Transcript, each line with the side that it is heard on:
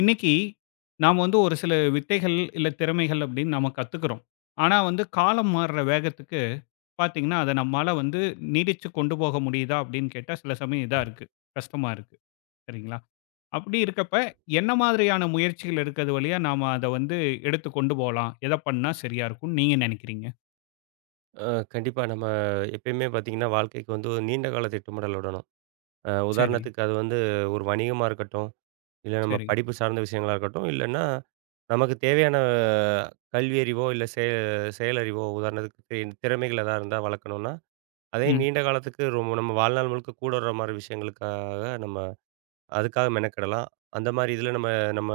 left: இன்னைக்கு நாம் வந்து ஒரு சில வித்தைகள் இல்லை திறமைகள் அப்படின்னு நம்ம கற்றுக்குறோம். ஆனால் வந்து காலம் மாறுற வேகத்துக்கு பார்த்தீங்கன்னா அதை நம்மளால் வந்து நீடிச்சு கொண்டு போக முடியுதா அப்படின்னு கேட்டால், சில சமயம் இதாக இருக்குது, கஷ்டமாக இருக்குது சரிங்களா? அப்படி இருக்கப்ப என்ன மாதிரியான முயற்சிகள் இருக்கிறது வழியாக நாம் அதை வந்து எடுத்து கொண்டு போகலாம், எதை பண்ணால் சரியாக இருக்கும்னு நீங்கள் நினைக்கிறீங்க?
right: அ கண்டிப்பா. நம்ம எப்பயுமே பார்த்தீங்கன்னா, வாழ்க்கைக்கு வந்து ஒரு நீண்ட கால திட்டமிடலுடனும்.
left: சரி.
right: உதாரணத்துக்கு அது வந்து ஒரு வணிகமா இருக்கட்டும், இல்ல நம்ம
left: சரி.
right: படிப்பு சார்ந்த விஷயங்களா இருக்கட்டும், இல்லன்னா நமக்கு தேவையான கல்வியறிவோ, இல்ல செயலறிவோ உதாரணத்துக்கு திறமைகள் எதா இருந்தா வளர்க்கணும்னா, அதே
left: ம்.
right: நீண்ட காலத்துக்கு ரொம்ப நம்ம வாழ்நாள் முழுக்க கூட வர்ற மாரி விஷயங்களுக்காக நம்ம அதுக்காக மெனக்கெடலாம். அந்த மாரி இதில நம்ம நம்ம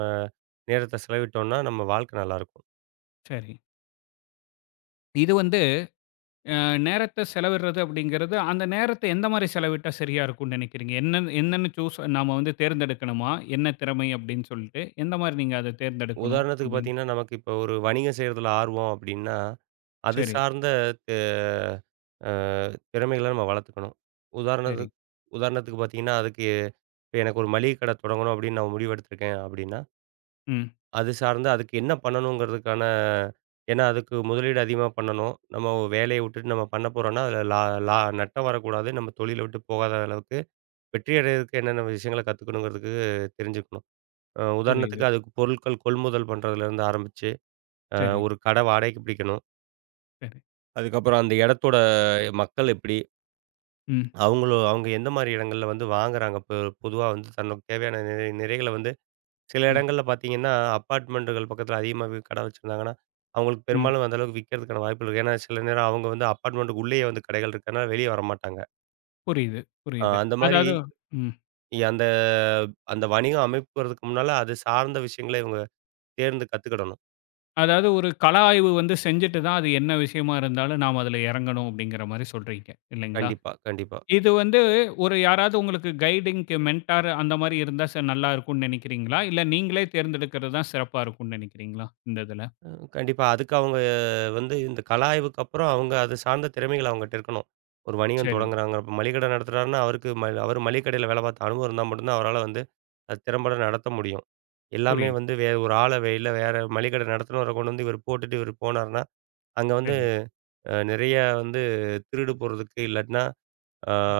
right: நேரத்த செலவிட்டோம்னா, நம்ம வாழ்க்கை நல்லாயிருக்கும்.
left: சரி. இது வந்து நேரத்த செலவிடுறது அப்படிங்கிறது, அந்த நேரத்த எந்த மாரி செலவிட்டா சரியா இருக்கும்னு நெனைக்கிறீங்க? என்னன்னு என்னன்னு சூஸ் நாம வந்து தேர்ந்தெடுக்கணுமா? என்ன திறமை அப்படின்னு சொல்லிட்டு, எந்த மாரி நீங்க அத தேர்ந்தெடுக்கணும்
right: உதாரணத்துக்கு
left: அப்படின்னு?
right: பார்த்தீங்கன்னா, நமக்கு இப்போ ஒரு வணிகம் செய்றதுல ஆர்வம் அப்டின்னா, அது
left: சரி.
right: சார்ந்த அ திறமைகள நம்ம வளர்த்துக்கணும்.
left: சரி.
right: உதாரணத்துக்கு உதாரணத்துக்கு பார்த்தீங்கன்னா, அதுக்கு இப்ப எனக்கு ஒரு மளிகை கடை தொடங்கணும் அப்படின்னு நான் முடிவெடுத்திருக்கேன் அப்படின்னா,
left: ம்.
right: அது சார்ந்து அதுக்கு என்ன பண்ணணுங்கிறதுக்கான ஏன்னா அதுக்கு முதலீடு அதிகமா பண்ணணும். நம்ம வேலைய விட்டுட்டு நம்ம பண்ண போறோம்னா, அதில லா லா நட்டம் வரக்கூடாது. நம்ம தொழில விட்டு போகாத அளவுக்கு வெற்றி அடையறதுக்கு என்னென்ன விஷயங்கள கத்துக்கணுங்கிறதுக்கு தெரிஞ்சுக்கணும்.
left: புரியுது.
right: உதாரணத்துக்கு அதுக்கு பொருட்கள் கொள்முதல் பண்றதுலேருந்து ஆரம்பிச்சு, அ
left: சரி.
right: ஒரு கடை வாடகைக்கு பிடிக்கணும்.
left: சரி.
right: அதுக்கப்புறம் அந்த இடத்தோட மக்கள் எப்படி?
left: ம்.
right: அவங்களோ அவங்க எந்த மாரி இடங்கள்ல வந்து வாங்குறாங்க? பொதுவா வந்து தனக்கு தேவையான நிறைகள வந்து சில
left: ம்.
right: இடங்கள்ல பார்த்தீங்கன்னா, அப்பார்ட்மெண்டுகள் பக்கத்துல அதிகமா கடை வச்சிருந்தாங்கன்னா, அவங்களுக்கு
left: ம்.
right: பெரும்பாலும் அந்த அளவுக்கு விக்கிறதுக்கான வாய்ப்புகள் இருக்கு. ஏன்னா, சில நேரம் அவங்க வந்து அப்பார்ட்மெண்டுக்கு உள்ளேயே வந்து கடைகள் இருக்கனால வெளிய வரமாட்டாங்க.
left: புரியுது, புரியுது.
right: அந்த மாரி
left: அதாவது. ம்.
right: அந்த அந்த வணிகம் அமைப்புறதுக்கு முன்னால அது சார்ந்த விஷயங்கள இவங்க தேர்ந்து கத்துக்கிடணும்.
left: அதாவது ஒரு கள ஆய்வு வந்து செஞ்சுட்டு தான், அது என்ன விஷயமா இருந்தாலும் நாம அதுல இறங்கணும் அப்படிங்கிற மாரி சொல்றீங்க, இல்லைங்களா?
right: கண்டிப்பா, கண்டிப்பா.
left: இது வந்து ஒரு யாராவது உங்களுக்கு கைடிங்க்கு மென்டார் அந்த மாரி இருந்தா நல்லா இருக்கும்னு நினைக்கிறீங்களா? இல்ல நீங்களே தேர்ந்தெடுக்கிறது தான் சிறப்பா இருக்கும்னு நினைக்கிறீங்களா? இந்த இதுல.
right: அ கண்டிப்பா. அதுக்கு அவங்க வந்து இந்த கலாய்வுக்கு அப்புறம் அவங்க அது சார்ந்த திறமைகள் அவங்ககிட்ட இருக்கணும். ஒரு வணிகம்
left: சரி.
right: தொடங்குறாங்க. இப்ப மளிகை கடை நடத்துறாருன்னா, அவருக்கு அவரு மளிகை கடையில வேலை பார்த்த அனுபவம் இருந்தா மட்டும் தான் அவரால வந்து அது திறம்பட நடத்த முடியும். எல்லாமே
left: புரியுது.
right: வந்து வேற ஒரு ஆள இல்ல வேற மளிகை கடை நடத்துனவர கொண்டு வந்து இவரு போட்டுட்டு இவரு போனாருன்னா, அங்க வந்து
left: சரி.
right: நெறைய வந்து திருடு போறதுக்கு இல்லாட்டினா, ஆ
left: ம்.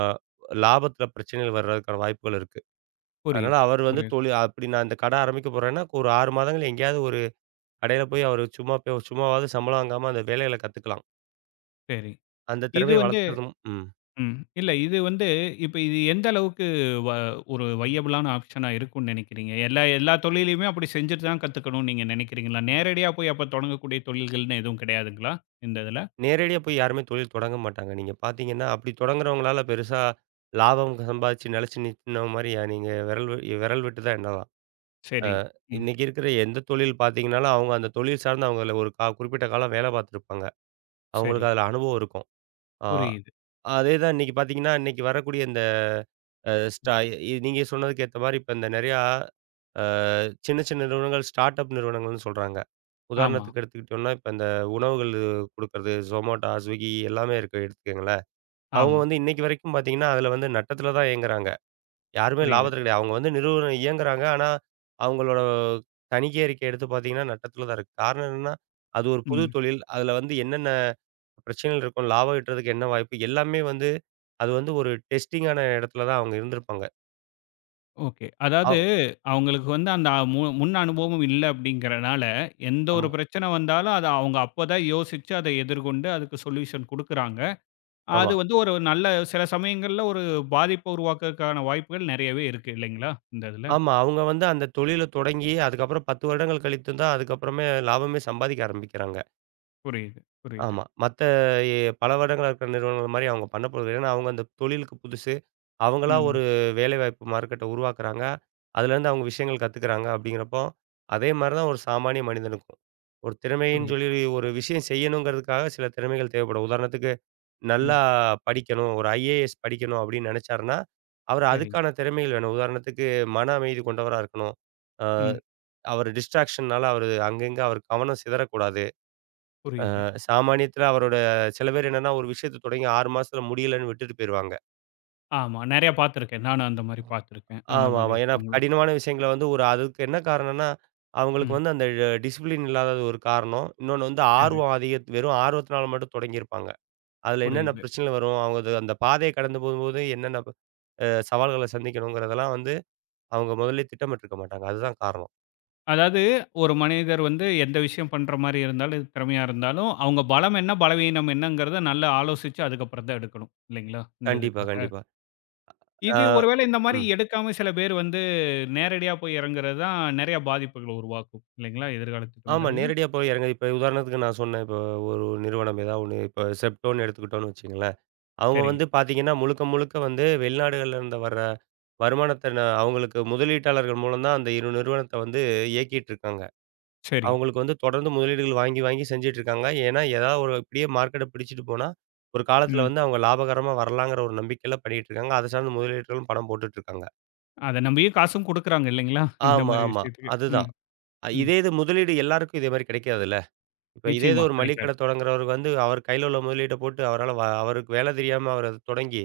right: லாபத்தில பிரச்சனைகள் வர்றதுக்கான வாய்ப்புகள் இருக்கு. அதனால
left: புரியுது.
right: அவர் வந்து
left: புரியுது.
right: தொழில் அப்படி நான் இந்த கடை ஆரம்பிக்க போறேன்னா, ஒரு 6 மாதங்கள் எங்கேயாவது ஒரு கடையில போய் அவரு சும்மா போய் சும்மாவாவது சம்பளம் வாங்காம அந்த வேலைகள கத்துக்கலாம்.
left: சரி.
right: அந்த
left: இது
right: திறமைய
left: வந்து.
right: வளர்த்துக்கிறதும் ம்.
left: ம். இல்ல இது வந்து இப்ப இது எந்த அளவுக்கு வ ஒரு வையபிளான ஆப்ஷனா இருக்கும்னு நினைக்கிறீங்க? எல்லா எல்லா தொழிலையுமே அப்படி செஞ்சுட்டு தான் கத்துக்கணும்னு நீங்க நினைக்கிறீங்களா? நேரடியா போய் அப்ப தொடங்கக்கூடிய தொழில்கள்னு எதுவும் கிடையாதுங்களா? இந்த இதுல.
right: நேரடியா போய் யாருமே தொழில் தொடங்க மாட்டாங்க. நீங்க பார்த்தீங்கன்னா, அப்படி தொடங்குறவங்களால பெருசா லாபம் சம்பாதிச்சு நிலைச்சு நிக்கின மாரி நீங்க விரல் விட்டு தான் எண்ணலாம்.
left: சரி. ம்.
right: இன்னைக்கு இருக்கிற எந்த தொழில் பார்த்தீங்கனாலும், அவங்க அந்த தொழில் சார்ந்து அவங்கள ஒரு குறிப்பிட்ட காலம் வேலை பார்த்துருப்பாங்க.
left: சரி.
right: அவங்களுக்கு அதுல அனுபவம் இருக்கும். ஆ
left: புரியுது.
right: அதே தான் இன்னைக்கு பார்த்தீங்கன்னா, இன்னைக்கு வரக்கூடிய இந்த அ ஸ்டா நீங்க சொன்னதுக்கு ஏத்த மாரி இப்ப இந்த நெறையா அ சின்ன சின்ன நிறுவனங்கள் ஸ்டார்ட் அப் நிறுவனங்கள்னு சொல்றாங்க.
left: ஆமா,
right: உதாரணத்துக்கு எடுத்துக்கிட்டோம்னா, இப்ப இந்த உணவுகள் குடுக்கறது Zomato, Swiggy எல்லாமே இருக்கு எடுத்துக்கங்களேன். அவங்க
left: ஆமா.
right: வந்து இன்னைக்கு வரைக்கும் பார்த்தீங்கன்னா, அதில வந்து நட்டத்தில தான் இயங்குறாங்க. யாருமே
left: புரியுது.
right: லாபத்தில கிடையாது. அவங்க வந்து நிறுவனம் இயங்குறாங்க. ஆனா, அவங்களோட தணிக்கை அறிக்கை எடுத்து பார்த்தீங்கன்னா, நட்டத்தில தான் இருக்கு. காரணம் என்னன்னா, அது ஒரு புது
left: ம்.
right: தொழில். அதில வந்து என்னென்ன பிரச்சனைகள் இருக்கும், லாபம் ஈட்டுறதுக்கு என்ன வாய்ப்பு எல்லாமே வந்து அது வந்து ஒரு டெஸ்டிங்கான இடத்துல தான் அவங்க இருந்திருப்பாங்க.
left: ஓகே. அதாவது
right: அவ்
left: அவங்களுக்கு வந்து அந்த முன் அனுபவம் இல்ல அப்படிங்கிறனால, எந்த ஒரு
right: ஆமா,
left: பிரச்சனை வந்தாலும் அத அவங்க அப்பதான் யோசிச்சு அத எதிர்கொண்டு அதுக்கு சொல்யூஷன் குடுக்குறாங்க.
right: ஆமா.
left: அது வந்து ஒரு நல்ல சில சமயங்கள்ல ஒரு பாதிப்ப உருவாக்குறதுக்கான வாய்ப்புகள் நெறையவே இருக்கு இல்லைங்களா? இந்த இதுல.
right: ஆமா. அவங்க வந்து அந்த தொழில தொடங்கி, அதுக்கப்புறம் 10 வருடங்கள் கழித்து தான் அதுக்கப்புறமே லாபமே சம்பாதிக்க ஆரம்பிக்கிறாங்க.
left: புரியுது, புரியுது.
right: ஆமா. மத்த பல வருடங்களா இருக்கிற நிறுவனங்கள் மாரி அவங்க பண்ண போறது ஏன்னா, அவங்க அந்த தொழிலுக்கு புதுசு. அவங்களா
left: ம்.
right: ஒரு வேலைவாய்ப்பு மார்க்கெட்ட உருவாக்குறாங்க. அதுலேருந்து அவங்க விஷயங்கள் கத்துக்கிறாங்க அப்படிங்கிறப்போ, அதே மாரி தான் ஒரு சாமானிய மனிதனுக்கும். ஒரு திறமைன்னு
left: புரியுது.
right: சொல்லி ஒரு விஷயம் செய்யணுங்கிறதுக்காக சில திறமைகள் தேவைப்படும். உதாரணத்துக்கு
left: ம்.
right: நல்லா படிக்கணும். ஒரு ஐஏஎஸ் படிக்கணும் அப்படின்னு நினைச்சாருன்னா, அவர்
left: சரி.
right: அதுக்கான திறமைகள் வேணும். உதாரணத்துக்கு மன அமைதி கொண்டவரா இருக்கணும். அ
left: ம்.
right: அவர் டிஸ்ட்ராக்ஷன்னால அவரு அங்கங்க அவர் கவனம் சிதறக்கூடாது.
left: புரியுது.
right: சாமானியத்துல அவரோட சில பேர் என்னன்னா, ஒரு விஷயத்த தொடங்கி 6 மாசத்துல முடியலன்னு விட்டுட்டு போயிருவாங்க.
left: ஆமா. நெறைய பார்த்துருக்கேன். நானும் அந்த மாரி பார்த்துருக்கேன். அந்த
right: ஆமா,
left: மாரி
right: ஆமா. ஏன்னா
left: இருக்கவங்கள.
right: கடினமான விஷயங்கள வந்து ஒரு அதுக்கு என்ன காரணம்னா, அவங்களுக்கு
left: ம்.
right: வந்து அந்த டிசிப்ளின் இல்லாதது ஒரு காரணம். இன்னொன்னு வந்து
left: சரி.
right: ஆர்வம் அதிக வெறும் ஆர்வத்தினால மட்டும் தொடங்கியிருப்பாங்க. அதுல என்னென்ன
left: புரியுது.
right: பிரச்சனை வரும்? அவங்க அது அந்த பாதைய கடந்து போகும்போது என்னென்ன ப அ சவால்கள சந்திக்கணுங்கிறதெல்லாம் வந்து அவங்க முதல்லயே திட்டமிட்டுருக்க மாட்டாங்க. அதுதான் காரணம்.
left: அதாவது ஒரு மனிதர் வந்து எந்த விஷயம் பண்ற மாரி இருந்தாலும், எது திறமையா இருந்தாலும், அவங்க பலம் என்ன, பலவீனம் என்னங்கிறத நல்லா ஆலோசிச்சு அதுக்கப்புறம் தான் எடுக்கணும். இல்லைங்களா? இந்த
right: கண்டிப்பா,
left: இதுக்காக.
right: கண்டிப்பா. ஆ
left: இது ஒரு வேளை இந்த மாரி
right: ம்.
left: எடுக்காம சில பேர் வந்து நேரடியா போய் இறங்குறது தான் நெறைய பாதிப்புகள உருவாக்கும். இல்லைங்களா? எதிர்கால
right: ஆமா.
left: திட்டமிடல்ல.
right: நேரடியா போய் இறங்க இப்ப உதாரணத்துக்கு நான் சொன்னேன். இப்ப ஒரு நிறுவனம் ஏதாவது ஒண்ணு இப்ப செப்டோன்னு எடுத்துக்கிட்டோம்னு வச்சுக்கங்களேன். அவங்க
left: சரி,
right: வந்து பார்த்தீங்கன்னா, முழுக்க முழுக்க வந்து வெளிநாடுகள்ல இருந்து வர்ற வருமானத்த அவங்களுக்கு முதலீட்டாளர்கள் மூலம் தான் அந்த இரு நிறுவனத்த வந்து இயக்கிட்டு இருக்காங்க.
left: சரி.
right: அவங்களுக்கு வந்து தொடர்ந்து முதலீடுகள் வாங்கி, வாங்கி செஞ்சுட்டு இருக்காங்க. ஏன்னா, ஏதாவது ஒரு இப்படியே மார்க்கெட்ட பிடிச்சிட்டு போனா, ஒரு காலத்துல
left: ம்.
right: வந்து அவங்க லாபகரமா வரலாங்கிற ஒரு நம்பிக்கையில பண்ணிட்டு இருக்காங்க. அதை சார்ந்த முதலீடுகளும் பணம் போட்டுட்டு இருக்காங்க.
left: அத நம்பியும் காசும் குடுக்குறாங்க இல்லைங்களா? இந்த
right: ஆமா,
left: மாரி
right: ஆமா.
left: விஷயத்துக்கு. ம்,
right: அதுதான். அ,
left: ம்.
right: இதே இது முதலீடு எல்லாருக்கும் இதே மாரி கிடைக்காதுல்ல. இப்ப இதே இது
left: நிச்சயமா
right: ஒரு மளிகை
left: கிடைக்காது.
right: கடை தொடங்குறவரு வந்து அவர் கையில உள்ள முதலீட்ட போட்டு அவரால அவருக்கு வேலை தெரியாம அவர் அத தொடங்கி,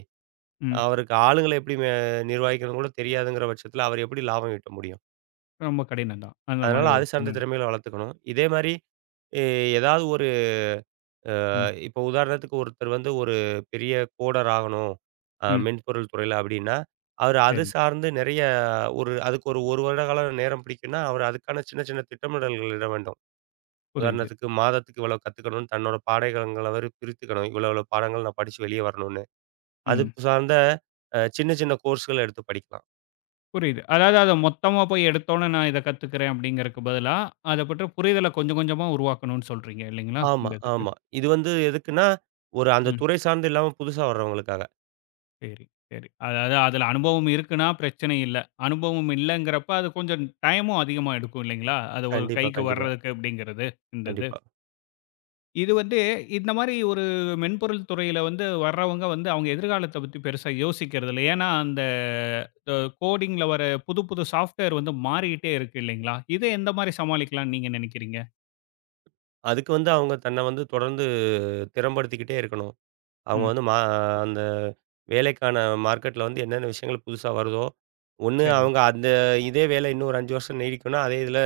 left: ம்.
right: அவருக்கு ஆளுங்கள எப்படி நிர்வகிக்கணும்னு கூட தெரியாதுங்கிற பட்சத்துல அவர் எப்படி லாபம் ஈட்ட முடியும்?
left: ரொம்ப கடினம் தான். அந்த மாரி
right: அதனால
left: ஒரு
right: அது சார்ந்த
left: சூழ்நிலை.
right: திறமைகளை வளர்த்துக்கணும். இதே மாரி எ ஏதாவது ஒரு
left: ம்,
right: இப்போ உதாரணத்துக்கு ஒருத்தர் வந்து ஒரு பெரிய கோடர் ஆகணும்
left: ம்.
right: மென்பொருள் துறையில அப்படின்னா, அவர் அது
left: சரி.
right: சார்ந்து நிறைய ஒரு அதுக்கு ஒரு 1 வருட காலம் நேரம் பிடிக்கும்னா, அவர் அதுக்கான சின்ன சின்ன திட்டமிடல்கள் இட வேண்டும்.
left: புரியுது.
right: உதாரணத்துக்கு மாதத்துக்கு இவ்வளோ கத்துக்கணும்னு தன்னோட பாடங்கள அவரு பிரித்துக்கணும். இவ்வளோ இவ்வளோ பாடங்கள் நான் படிச்சு வெளியே வரணும்னு. அது
left: ம்.
right: சார்ந்த சின்ன சின்ன கோர்ஸ்கள எடுத்து படிக்கலாம்.
left: புரியுது. அதாவது அத மொத்தமா போய் எடுத்தோனே நான் இத கத்துக்கிறேன் அப்படிங்கிறக்கு பதிலா, அத பற்ற புரிதல கொஞ்சம் கொஞ்சமா உருவாக்கணும்னு சொல்றீங்க இல்லைங்களா?
right: ஆமா,
left: இந்த இதுக்கு.
right: ஆமா. இது வந்து எதுக்குன்னா, ஒரு அந்த
left: ம்.
right: துறை சார்ந்து இல்லாம புதுசா வர்றவங்களுக்காக.
left: சரி, சரி. அதாவது அதுல அனுபவம் இருக்குன்னா பிரச்சனை இல்ல. அனுபவம் இல்லங்கிறப்ப அது கொஞ்சம் டைமும் அதிகமா எடுக்கும் இல்லைங்களா? அது ஒரு
right: கண்டிப்பா,
left: கைக்கு
right: கண்டிப்பா,
left: வர்றதுக்கு அப்படிங்கிறது, இந்த இது.
right: கண்டிப்பா.
left: இது வந்து இந்த மாரி ஒரு மென்பொருள் துறையில வந்து வர்றவங்க வந்து அவங்க எதிர்காலத்த பத்தி பெருசா யோசிக்கிறது இல்ல. ஏன்னா அந்த அ கோடிங்ல வர புது புது சாஃப்ட்வேர் வந்து மாறிக்கிட்டே இருக்கு இல்லைங்களா? இத எந்த மாரி சமாளிக்கலாம்னு நீங்க நெனைக்கிறீங்க?
right: அதுக்கு வந்து அவங்க தன்ன வந்து தொடர்ந்து திறம்படுத்திக்கிட்டே இருக்கணும். அவங்க
left: ம்.
right: வந்து அந்த வேலைக்கான மார்க்கெட்ல வந்து என்னென்ன விஷயங்கள் புதுசா வருதோ, ஒண்ணு
left: சரி,
right: அவங்க அந்த இதே வேலை இன்னும் ஒரு 5 வருஷம் நீடிக்கும்னா, அதே இதுல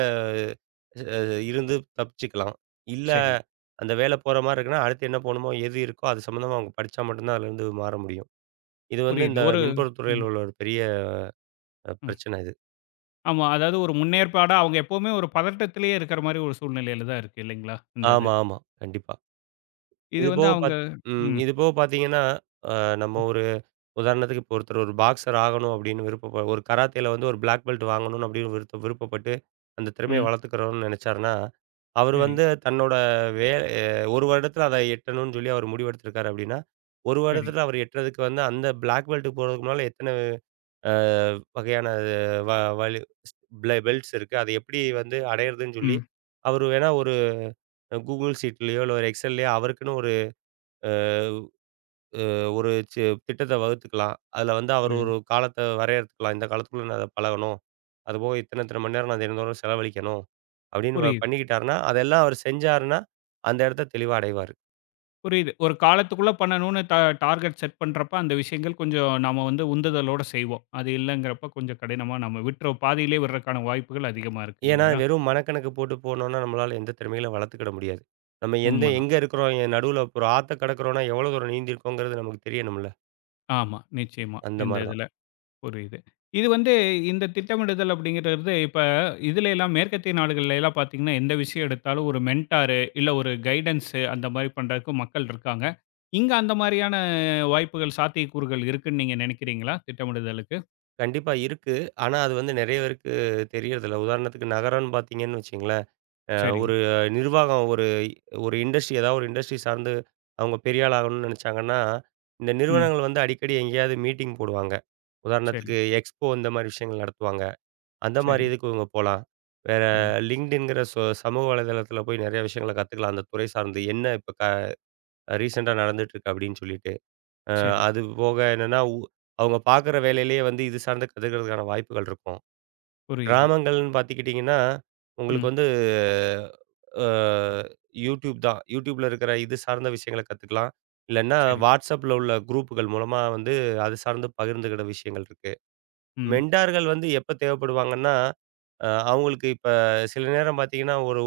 right: அ இருந்து தப்பிச்சுக்கலாம். இல்ல
left: சரி.
right: அந்த வேலை போற மாரி இருக்குன்னா, அடுத்து என்ன போணுமோ, எது இருக்கோ அது சம்மந்தமா அவங்க படிச்சா மட்டும் தான் அதுலேருந்து மாற முடியும். இது வந்து
left: புரியுது.
right: இந்த
left: ஒரு.
right: மென்பொருள்
left: ம்,
right: துறையில உள்ள ஒரு பெரிய
left: ம்.
right: பிரச்சனை இது.
left: ஆமா. அதாவது ஒரு முன்னேற்பாடா அவங்க எப்பவுமே ஒரு பதட்டத்திலேயே இருக்கிற மாரி ஒரு சூழ்நிலையில தான் இருக்கு இல்லைங்களா? இந்த இது.
right: ஆமா, ஆமா. கண்டிப்பா.
left: இது
right: இது
left: வந்து
right: போக
left: அவங்க.
right: பாத் ம்.
left: ம்,
right: இது போக பாத்தீங்கன்னா, அ நம்ம
left: ம்,
right: ஒரு உதாரணத்துக்கு இப்போ ஒருத்தர் ஒரு பாக்ஸர் ஆகணும் அப்படின்னு விருப்ப ஒரு கராத்தேல வந்து ஒரு பிளாக் பெல்ட் வாங்கணும்னு அப்படின்னு விருப்பப்பட்டு அந்த திறமையை
left: ம்.
right: வளர்த்துக்கிறோம்னு நினைச்சாருன்னா, அவர்
left: சரி,
right: வந்து தன்னோட வே அ 1 வருடத்துல அத எட்டணும்னு சொல்லி அவர் முடிவெடுத்திருக்காரு அப்படின்னா, 1
left: சரி.
right: வருடத்துல அவர் எட்டுறதுக்கு வந்து அந்த பிளாக் பெல்ட்க்கு போறதுக்கு முன்னால எத்தன அ வகையான வ வலு பெல்ட்ஸ் இருக்கு. அது எப்படி வந்து அடையறதுன்னு சொல்லி,
left: ம்.
right: அவர் வேணா ஒரு Google ஷீட்லயோ, இல்ல ஒரு எக்ஸெல்லையோ அவருக்குன்னு ஒரு அ ஒரு சி திட்டத்த வகுத்துக்கலாம். அதுல வந்து அவர்
left: புரியுது,
right: ஒரு காலத்த வரையறுத்துக்கலாம். இந்த காலத்துக்குள்ள நான் அத பழகணும். அதுபோக இத்தன இத்தன மணி நேரம் நான் தினந்தோறும் செலவழிக்கணும். அப்படின்னு
left: புரியுது,
right: பண்ணிக்கிட்டாருன்னா, அதெல்லாம் அவர் செஞ்சாருன்னா, அந்த இடத்த தெளிவா அடைவாரு.
left: புரியுது. ஒரு காலத்துக்குள்ள பண்ணணும்னு டார்கெட் செட் பண்றப்ப அந்த விஷயங்கள் கொஞ்சம் நாம வந்து உந்துதலோட செய்வோம். அது இல்லங்கிறப்ப கொஞ்சம் கடினமா நம்ம விட்ற பாதியிலேயே விடுறக்கான வாய்ப்புகள் அதிகமா இருக்கு
right: ஏன்னா
left: இல்லைங்களா?
right: வெறும் மனக்கணக்கு போட்டு போனோம்னா, நம்மளால எந்த திறமைகளையும் வளர்த்துக்கிட முடியாது. நம்ம எந்த
left: உண்மதான்.
right: எங்க இருக்கிறோம்? நடுவுல ஒரு ஆத்த கடக்கிறோம்னா, எவ்வளோ தூரம் நீந்திருக்கோங்கிறது நமக்கு தெரியணும்ல.
left: ஆமா, நிச்சயமா
right: அந்த
left: இந்த
right: மாரி தான்.
left: இதுல. புரியுது. இது வந்து இந்த திட்டமிடுதல் அப்படிங்கிறது, இப்ப இதுல எல்லாம் மேற்கத்திய நாடுகள்ல எல்லாம் பார்த்தீங்கன்னா, எந்த விஷயம் எடுத்தாலும் ஒரு மென்டாரு, இல்ல ஒரு கைடன்ஸ் அந்த மாரி பண்றதுக்கு மக்கள் இருக்காங்க. இங்க அந்த மாரியான வாய்ப்புகள், சாத்தியக்கூறுகள் இருக்குன்னு நீங்க நினைக்கிறீங்களா? திட்டமிடுதலுக்கு?
right: கண்டிப்பா இருக்கு. ஆனா அது வந்து நெறைய பேருக்கு தெரியறதில்ல. உதாரணத்துக்கு நகரம்னு பார்த்தீங்கன்னு வச்சுங்களேன் அ
left: சரி.
right: ஒரு நிர்வாகம் ஒரு ஒரு இண்டஸ்ட்ரி ஏதாவது ஒரு இண்டஸ்ட்ரி சார்ந்து அவங்க பெரிய ஆள் ஆகணும்னு நினைச்சாங்கன்னா, இந்த
left: ம்.
right: நிறுவனங்கள் வந்து அடிக்கடி எங்கேயாவது மீட்டிங் போடுவாங்க.
left: சரி,
right: உதாரணத்துக்கு எக்ஸ்போ இந்த மாரி விஷயங்கள் நடத்துவாங்க. அந்த மாரி
left: சரி,
right: இதுக்கு இவங்க போலாம். வேற
left: சரி,
right: லிங்க்டின்ங்கிற சோ சமூக வலைதளத்தில போய் நிறைய விஷயங்கள கத்துக்கலாம். அந்த துறை சார்ந்து என்ன இப்ப ரீசென்ட்டா நடந்துட்டுருக்கு அப்படின்னு சொல்லிட்டு. அ
left: சரி.
right: அது போக என்னன்னா, அவங்க பார்க்குற வேலையிலேயே வந்து இது சார்ந்து கத்துக்கிறதுக்கான வாய்ப்புகள் இருக்கும்.
left: புரியுது.
right: கிராமங்கள்னு பார்த்துக்கிட்டிங்கன்னா,
left: ம்.
right: உங்களுக்கு வந்து அ YouTube தான். YouTubeல இருக்கிற இது சார்ந்த விஷயங்கள கத்துக்கலாம். இல்லன்னா
left: சரி.
right: WhatsAppல உள்ள குரூப்புகள் மூலமா வந்து அது சார்ந்து பகிர்ந்துக்கிற விஷயங்கள் இருக்கு.
left: ம்,
right: மெண்டார்கள் வந்து எப்ப தேவைப்படுவாங்கன்னா, அவங்களுக்கு இப்ப சில நேரம் பார்த்தீங்கன்னா, ஒரு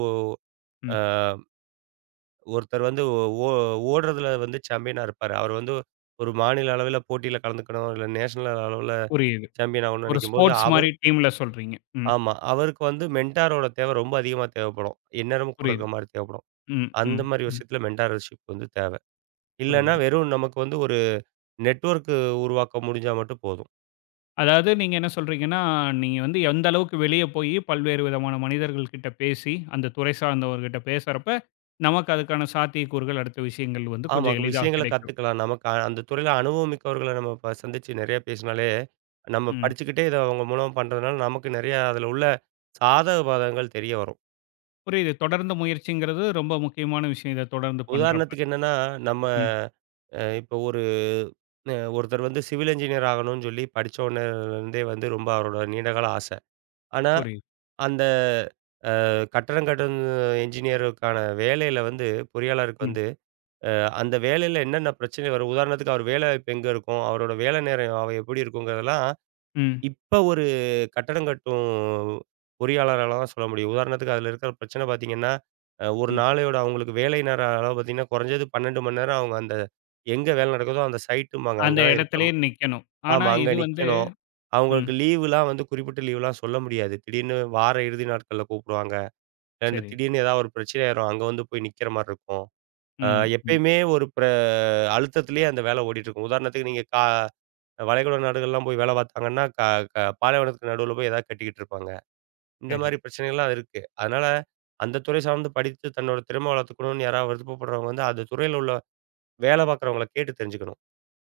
left: ம்.
right: அ ஒருத்தர் வந்து ஓ ஓடுறதுல வந்து சாம்பியனா இருப்பாரு. அவர் வந்து ஒரு மாநில அளவில போட்டியில கலந்துக்கணும், இல்ல நேஷனல் அளவுல
left: புரியுது.
right: சாம்பியன் ஆகணும்னு
left: ஒரு
right: நினைக்கும்போது,
left: ஸ்போர்ட்ஸ் மாரி டீம்ல சொல்றீங்க. ம்.
right: ஆமா. அவருக்கு வந்து மென்டாரோட தேவை ரொம்ப அதிகமா தேவைப்படும். எந்நேரமும் கூட
left: புரியுது.
right: இருக்க மாரி தேவைப்படும்.
left: ம்,
right: அந்த
left: ம்,
right: மாரி
left: ம்.
right: விஷயத்துல மென்டாரர்ஷிப் வந்து தேவை. இல்லன்னா
left: புரியுது.
right: வெறும் நமக்கு வந்து ஒரு நெட்வொர்க்கு உருவாக்க முடிஞ்சா மட்டும் போதும்.
left: அதாவது நீங்க என்ன சொல்றீங்கன்னா, நீங்க வந்து எந்த அளவுக்கு வெளிய போயி பல்வேறு விதமான மனிதர்கள் கிட்ட பேசி, அந்த துறை சார்ந்தவர்கிட்ட பேசுறப்ப, நமக்கு அதுக்கான சாத்தியக்கூறுகள், அடுத்த விஷயங்கள் வந்து
right: ஆமா.
left: கொஞ்சம் எளிதா
right: விஷயங்கள
left: கிடைக்கும்.
right: கத்துக்கலாம். நமக்கு அந்த துறையில அனுபவம் மிக்கவர்கள நம்ம சந்திச்சு நெறைய பேசினாலே, நம்ம
left: ம்.
right: படிச்சுக்கிட்டே இத அவங்க மூலமா பண்றதுனால, நமக்கு நெறைய அதுல உள்ள சாதக பாதகங்கள் தெரிய வரும்.
left: புரியுது. தொடர்ந்து முயற்சிங்கிறது ரொம்ப முக்கியமான விஷயம். இத தொடர்ந்து பண்றப்ப.
right: உதாரணத்துக்கு என்னன்னா, நம்ம
left: ம்.
right: இப்போ ஒரு ஒருத்தர் வந்து சிவில் என்ஜினியர் ஆகணும்னு சொல்லி படிச்ச உடனேருந்தே வந்து ரொம்ப அவரோட நீண்ட கால ஆசை. ஆனா,
left: புரியுது.
right: அந்த கட்டடம் கட்டும் என்ஜினியருக்கான வேலையில வந்து பொறியாளருக்கு
left: ம்.
right: வந்து, அ அந்த வேலையில என்னென்ன பிரச்சனை வரும்? உதாரணத்துக்கு அவர் வேலை வாய்ப்பு எங்க இருக்கும்? அவரோட வேலை நேரம் அவ எப்படி இருக்குங்கிறதெல்லாம்,
left: ம்.
right: இப்ப ஒரு கட்டடம் கட்டும் பொறியாளரால தான் சொல்ல முடியும். உதாரணத்துக்கு அதுல இருக்கிற பிரச்சனை பார்த்தீங்கன்னா, ஒரு
left: ம்.
right: நாளையோட அவங்களுக்கு வேலை நேர அளவு பார்த்தீங்கன்னா, குறைஞ்சது 12 மணி நேரம் அவங்க அந்த எங்க வேலை நடக்குதோ அந்த சைட்டும்பாங்க.
left: அந்த
right: அங்க தான் இருக்கிற
left: இடத்திலேயே நிக்கணும். ஆனா
right: ஆமா. அங்க
left: இது வந்து.
right: நிக்கணும்.
left: ம்.
right: அவங்களுக்கு லீவுலாம் வந்து குறிப்பிட்ட லீவுலாம் சொல்ல முடியாது. திடீர்னு வார இறுதி நாட்கள்ல கூப்பிடுவாங்க. ஏன்ட
left: சரி.
right: திடீர்னு ஏதாவது ஒரு பிரச்சனை ஆயிரும். அங்க வந்து போய் நிக்கிற மாரி இருக்கும். அ
left: ம். ம்.
right: எப்பயுமே ஒரு பிர அழுத்தத்திலேயே அந்த வேலை ஓடிட்டுருக்கும். உதாரணத்துக்கு நீங்க வளைகுடா நாடுகள்லாம் போய் வேலை பார்த்தாங்கன்னா, க க பாலைவனத்துக்கு நடுவுல போய் ஏதாவது கட்டிக்கிட்டு இருப்பாங்க. இந்த
left: சரி.
right: மாரி பிரச்சனைகள்லாம் இருக்கு. அதனால அந்த துறை சார்ந்து படித்து தன்னோட திறமை வளர்த்துக்கணும்னு யாராவது விருப்பப்படுறவங்க வந்து, அந்த துறையில உள்ள வேலை பார்க்குறவங்கள கேட்டு தெரிஞ்சுக்கணும்.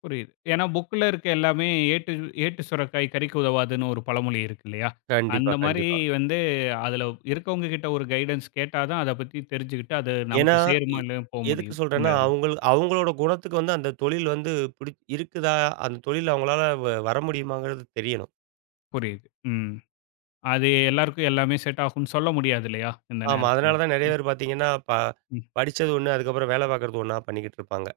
left: புரியுது. ஏன்னா புக்ல இருக்க எல்லாமே ஏட்டு ஏட்டு சுரைக்காய் கறிக்கு உதவாதுன்னு ஒரு பழமொழி இருக்கு இல்லையா? அந்த
right: கண்டிப்பா,
left: மாரி
right: கண்டிப்பா.
left: வந்து அதில இருக்கவங்க கிட்ட ஒரு கைடன்ஸ் கேட்டா தான் அத பத்தி தெரிஞ்சுக்கிட்டு அது
right: ஏன்னா,
left: நமக்கு சேருமா
right: எ
left: இல்லையான்னு போ
right: எதுக்கு
left: முடியும். இந்த
right: சொல்றேன்னா,
left: இதில.
right: அவங்கள் அவங்களோட குணத்துக்கு வந்து அந்த தொழில் வந்து பிடி இருக்குதா? அந்த தொழில் அவங்களால வர முடியுமாங்கிறது தெரியணும்.
left: புரியுது. ம். அது எல்லாருக்கும் எல்லாமே செட் ஆகும்ன்னு சொல்ல முடியாது இல்லையா? இந்த
right: ஆமா.
left: நேரத்தில.
right: அதனால தான் நெறைய பேர் பார்த்தீங்கன்னா,
left: ம்.
right: படிச்சது ஒண்ணு, அதுக்கப்புறம் வேலை பார்க்குறது ஒண்ணா பண்ணிக்கிட்டு இருப்பாங்க.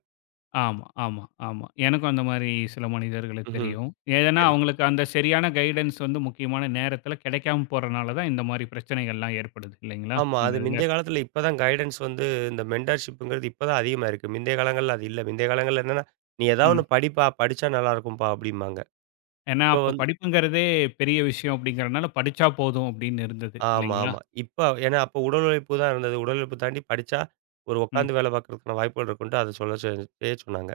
left: ஆமா, ஆமா, ஆமா. எனக்கும் அந்த மாரி சில மனிதர்கள
right: ம்ஹ்ம்.
left: தெரியும். ஏன்னா
right: சரி.
left: அவங்களுக்கு அந்த சரியான கைடன்ஸ் வந்து முக்கியமான நேரத்தில கிடைக்காம போறனால தான் இந்த மாரி பிரச்சனைகள்லாம் ஏற்படுது இல்லைங்களா?
right: ஆமா.
left: இந்த
right: அது
left: இதில.
right: முந்தைய காலத்துல இப்ப தான் கைடன்ஸ் வந்து இந்த மென்டார்ஷிப்ங்கிறது இப்ப தான் அதிகமா இருக்கு. முந்தைய காலங்கள்ல அது இல்ல. முந்தைய காலங்கள்ல என்னன்னா, "நீ ஏதாவது
left: ம்.
right: ஒண்ணு படிப்பா, படிச்சா நல்லா இருக்கும்பா" அப்படிம்பாங்க.
left: ஏன்னா,
right: இப்ப
left: அப்ப
right: வந்து
left: படிப்புங்கிறதே பெரிய விஷயம் அப்படிங்கிறனால, படிச்சா போதும் அப்படின்னு இருந்தது
right: ஆமா,
left: இல்லைங்களா?
right: ஆமா. இப்ப ஏன்னா அப்ப உடல் உழைப்பு தான் இருந்தது. உடல் உழைப்பு தாண்டி படிச்சா, ஒரு
left: ம்.
right: உட்காந்து வேலை பார்க்கறதுக்கான வாய்ப்புகள் இருக்குன்ட்டு அத சொல்ல செய்ய சொன்னாங்க.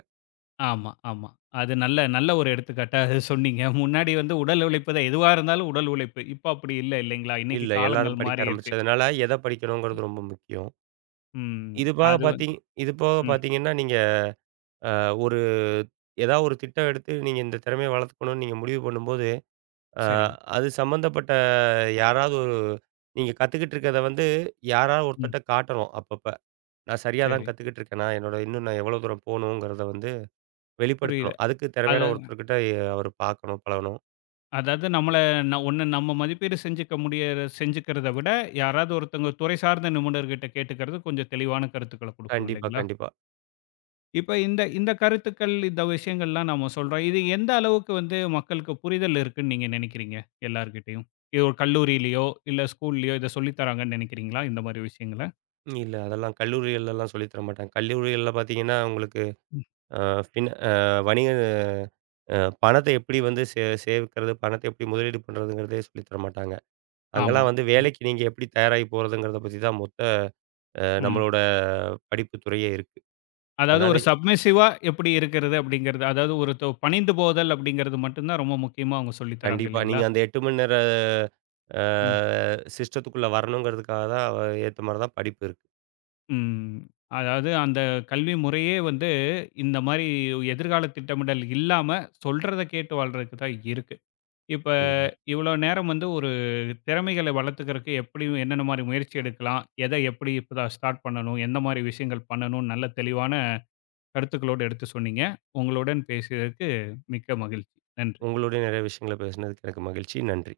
left: ஆமா, ஆமா. அது நல்ல நல்ல ஒரு எடுத்துக்காட்டா சொன்னீங்க. முன்னாடி வந்து உடல் உழைப்பு தான் எதுவா இருந்தாலும் உடல் உழைப்பு. இப்ப அப்படி இல்ல இல்லைங்களா? இன்னைக்கு
right: இல்ல
left: காலங்கள்
right: எல்லாரும் படிக்க
left: மாறிருச்சு.
right: ஆரம்பிச்சதுனால, எத படிக்கணுங்கிறது ரொம்ப முக்கியம்.
left: ம்.
right: இது போக
left: அது வந்து.
right: பார்த்தீங் இது போக
left: ம்.
right: பார்த்தீங்கன்னா, நீங்க அ ஒரு ஏதாவது ஒரு திட்டம் எடுத்து நீங்க இந்த திறமைய வளர்த்துக்கணும்னு நீங்க முடிவு பண்ணும்போது, அ
left: சரி.
right: அது சம்மந்தப்பட்ட யாராவது ஒரு நீங்க கத்துக்கிட்டு இருக்கிறத வந்து யாராவது
left: ம்.
right: ஒருத்தர்ட்ட காட்டணும் அப்பப்ப. நான் சரியா தான்
left: சரி.
right: கத்துக்கிட்டு இருக்கேனா? என்னோட இன்னும் நான் எவ்வளோ தூரம் போணுங்கிறத வந்து
left: புரியுது.
right: வெளிப்படுத்தணும். அதுக்கு
left: அத
right: திறமையான ஒருத்தர்கிட்ட அவர் பார்க்கணும், பழகணும்.
left: அதாவது நம்மள ஒண்ணு நம்ம மதிப்பீடு செஞ்சுக்க செஞ்சுக்கிறத விட, யாராவது ஒருத்தவங்க துறை சார்ந்த நிபுணர்கிட்ட கேட்டுக்கிறது கொஞ்சம் தெளிவான கருத்துக்கள குடுக்கும்
right: கண்டிப்பா,
left: இல்லைங்களா?
right: கண்டிப்பா.
left: இப்ப இந்த இந்த கருத்துக்கள், இந்த விஷயங்கள்லாம் நம்ம சொல்றோம். இது எந்த அளவுக்கு வந்து மக்களுக்கு புரிதல் இருக்குன்னு நீங்க நெனைக்கிறீங்க? எல்லார்கிட்டயும். இது ஒரு கல்லூரியிலயோ, இல்ல ஸ்கூல்லயோ இத சொல்லி தராங்கன்னு நெனைக்கிறீங்களா? இந்த மாரி விஷயங்கள?
right: இல்ல அதெல்லாம் கல்லூரிகள்லலாம் சொல்லி தர மாட்டாங்க. கல்லூரிகள்ல பார்த்தீங்கன்னா, உங்களுக்கு
left: ம்.
right: அ பின் அ வணிக அ பணத்த எப்படி வந்து சேவிக்கிறது, பணத்த எப்படி முதலீடு பண்றதுங்கிறதே சொல்லி தர மாட்டாங்க.
left: ஆமா.
right: அங்கலாம் வந்து
left: ம்.
right: வேலைக்கு நீங்க எப்படி தயாராகி போறதுங்கிறத பத்தி தான் மொத்த
left: ம்.
right: நம்மளோட படிப்பு துறையே இருக்கு.
left: அதாவது
right: அதனால
left: ஒரு சப்மிசிவா எப்படி இருக்கிறது அப்படிங்கிறது, அதாவது ஒரு பணிந்து போதல் அப்படிங்கிறது மட்டும் தான் ரொம்ப முக்கியமா அவங்க சொல்லி தராங்க
right: கண்டிப்பா
left: இல்லைங்களா?
right: நீங்க அந்த 8 மணி நேர அ
left: ம்.
right: சிஸ்டத்துக்குள்ள வரணுங்கிறதுக்காக தான் ஏத்த மாரி தான் படிப்பு இருக்கு.
left: ம். அதாவது அந்த கல்வி முறையே வந்து இந்த மாரி எதிர்கால திட்டமிடல் இல்லாம, சொல்றத கேட்டு வாழ்றதுக்கு தான் இருக்கு. இப்ப
right: கண்டிப்பா.
left: இவ்வளோ நேரம் வந்து ஒரு திறமைகள வளர்த்துக்கிறதுக்கு எப்படி என்னென்ன மாரி முயற்சி எடுக்கலாம்? எத எப்படி இப்ப ஸ்டார்ட் பண்ணணும்? எந்த மாரி விஷயங்கள் பண்ணணும்? நல்ல தெளிவான கருத்துக்களோடு எடுத்து சொன்னீங்க. உங்களுடன் பேசியதற்கு மிக்க மகிழ்ச்சி. நன்றி.
right: உங்களோட நிறைய விஷயங்கள பேசினதுக்கு எனக்கு மகிழ்ச்சி. நன்றி.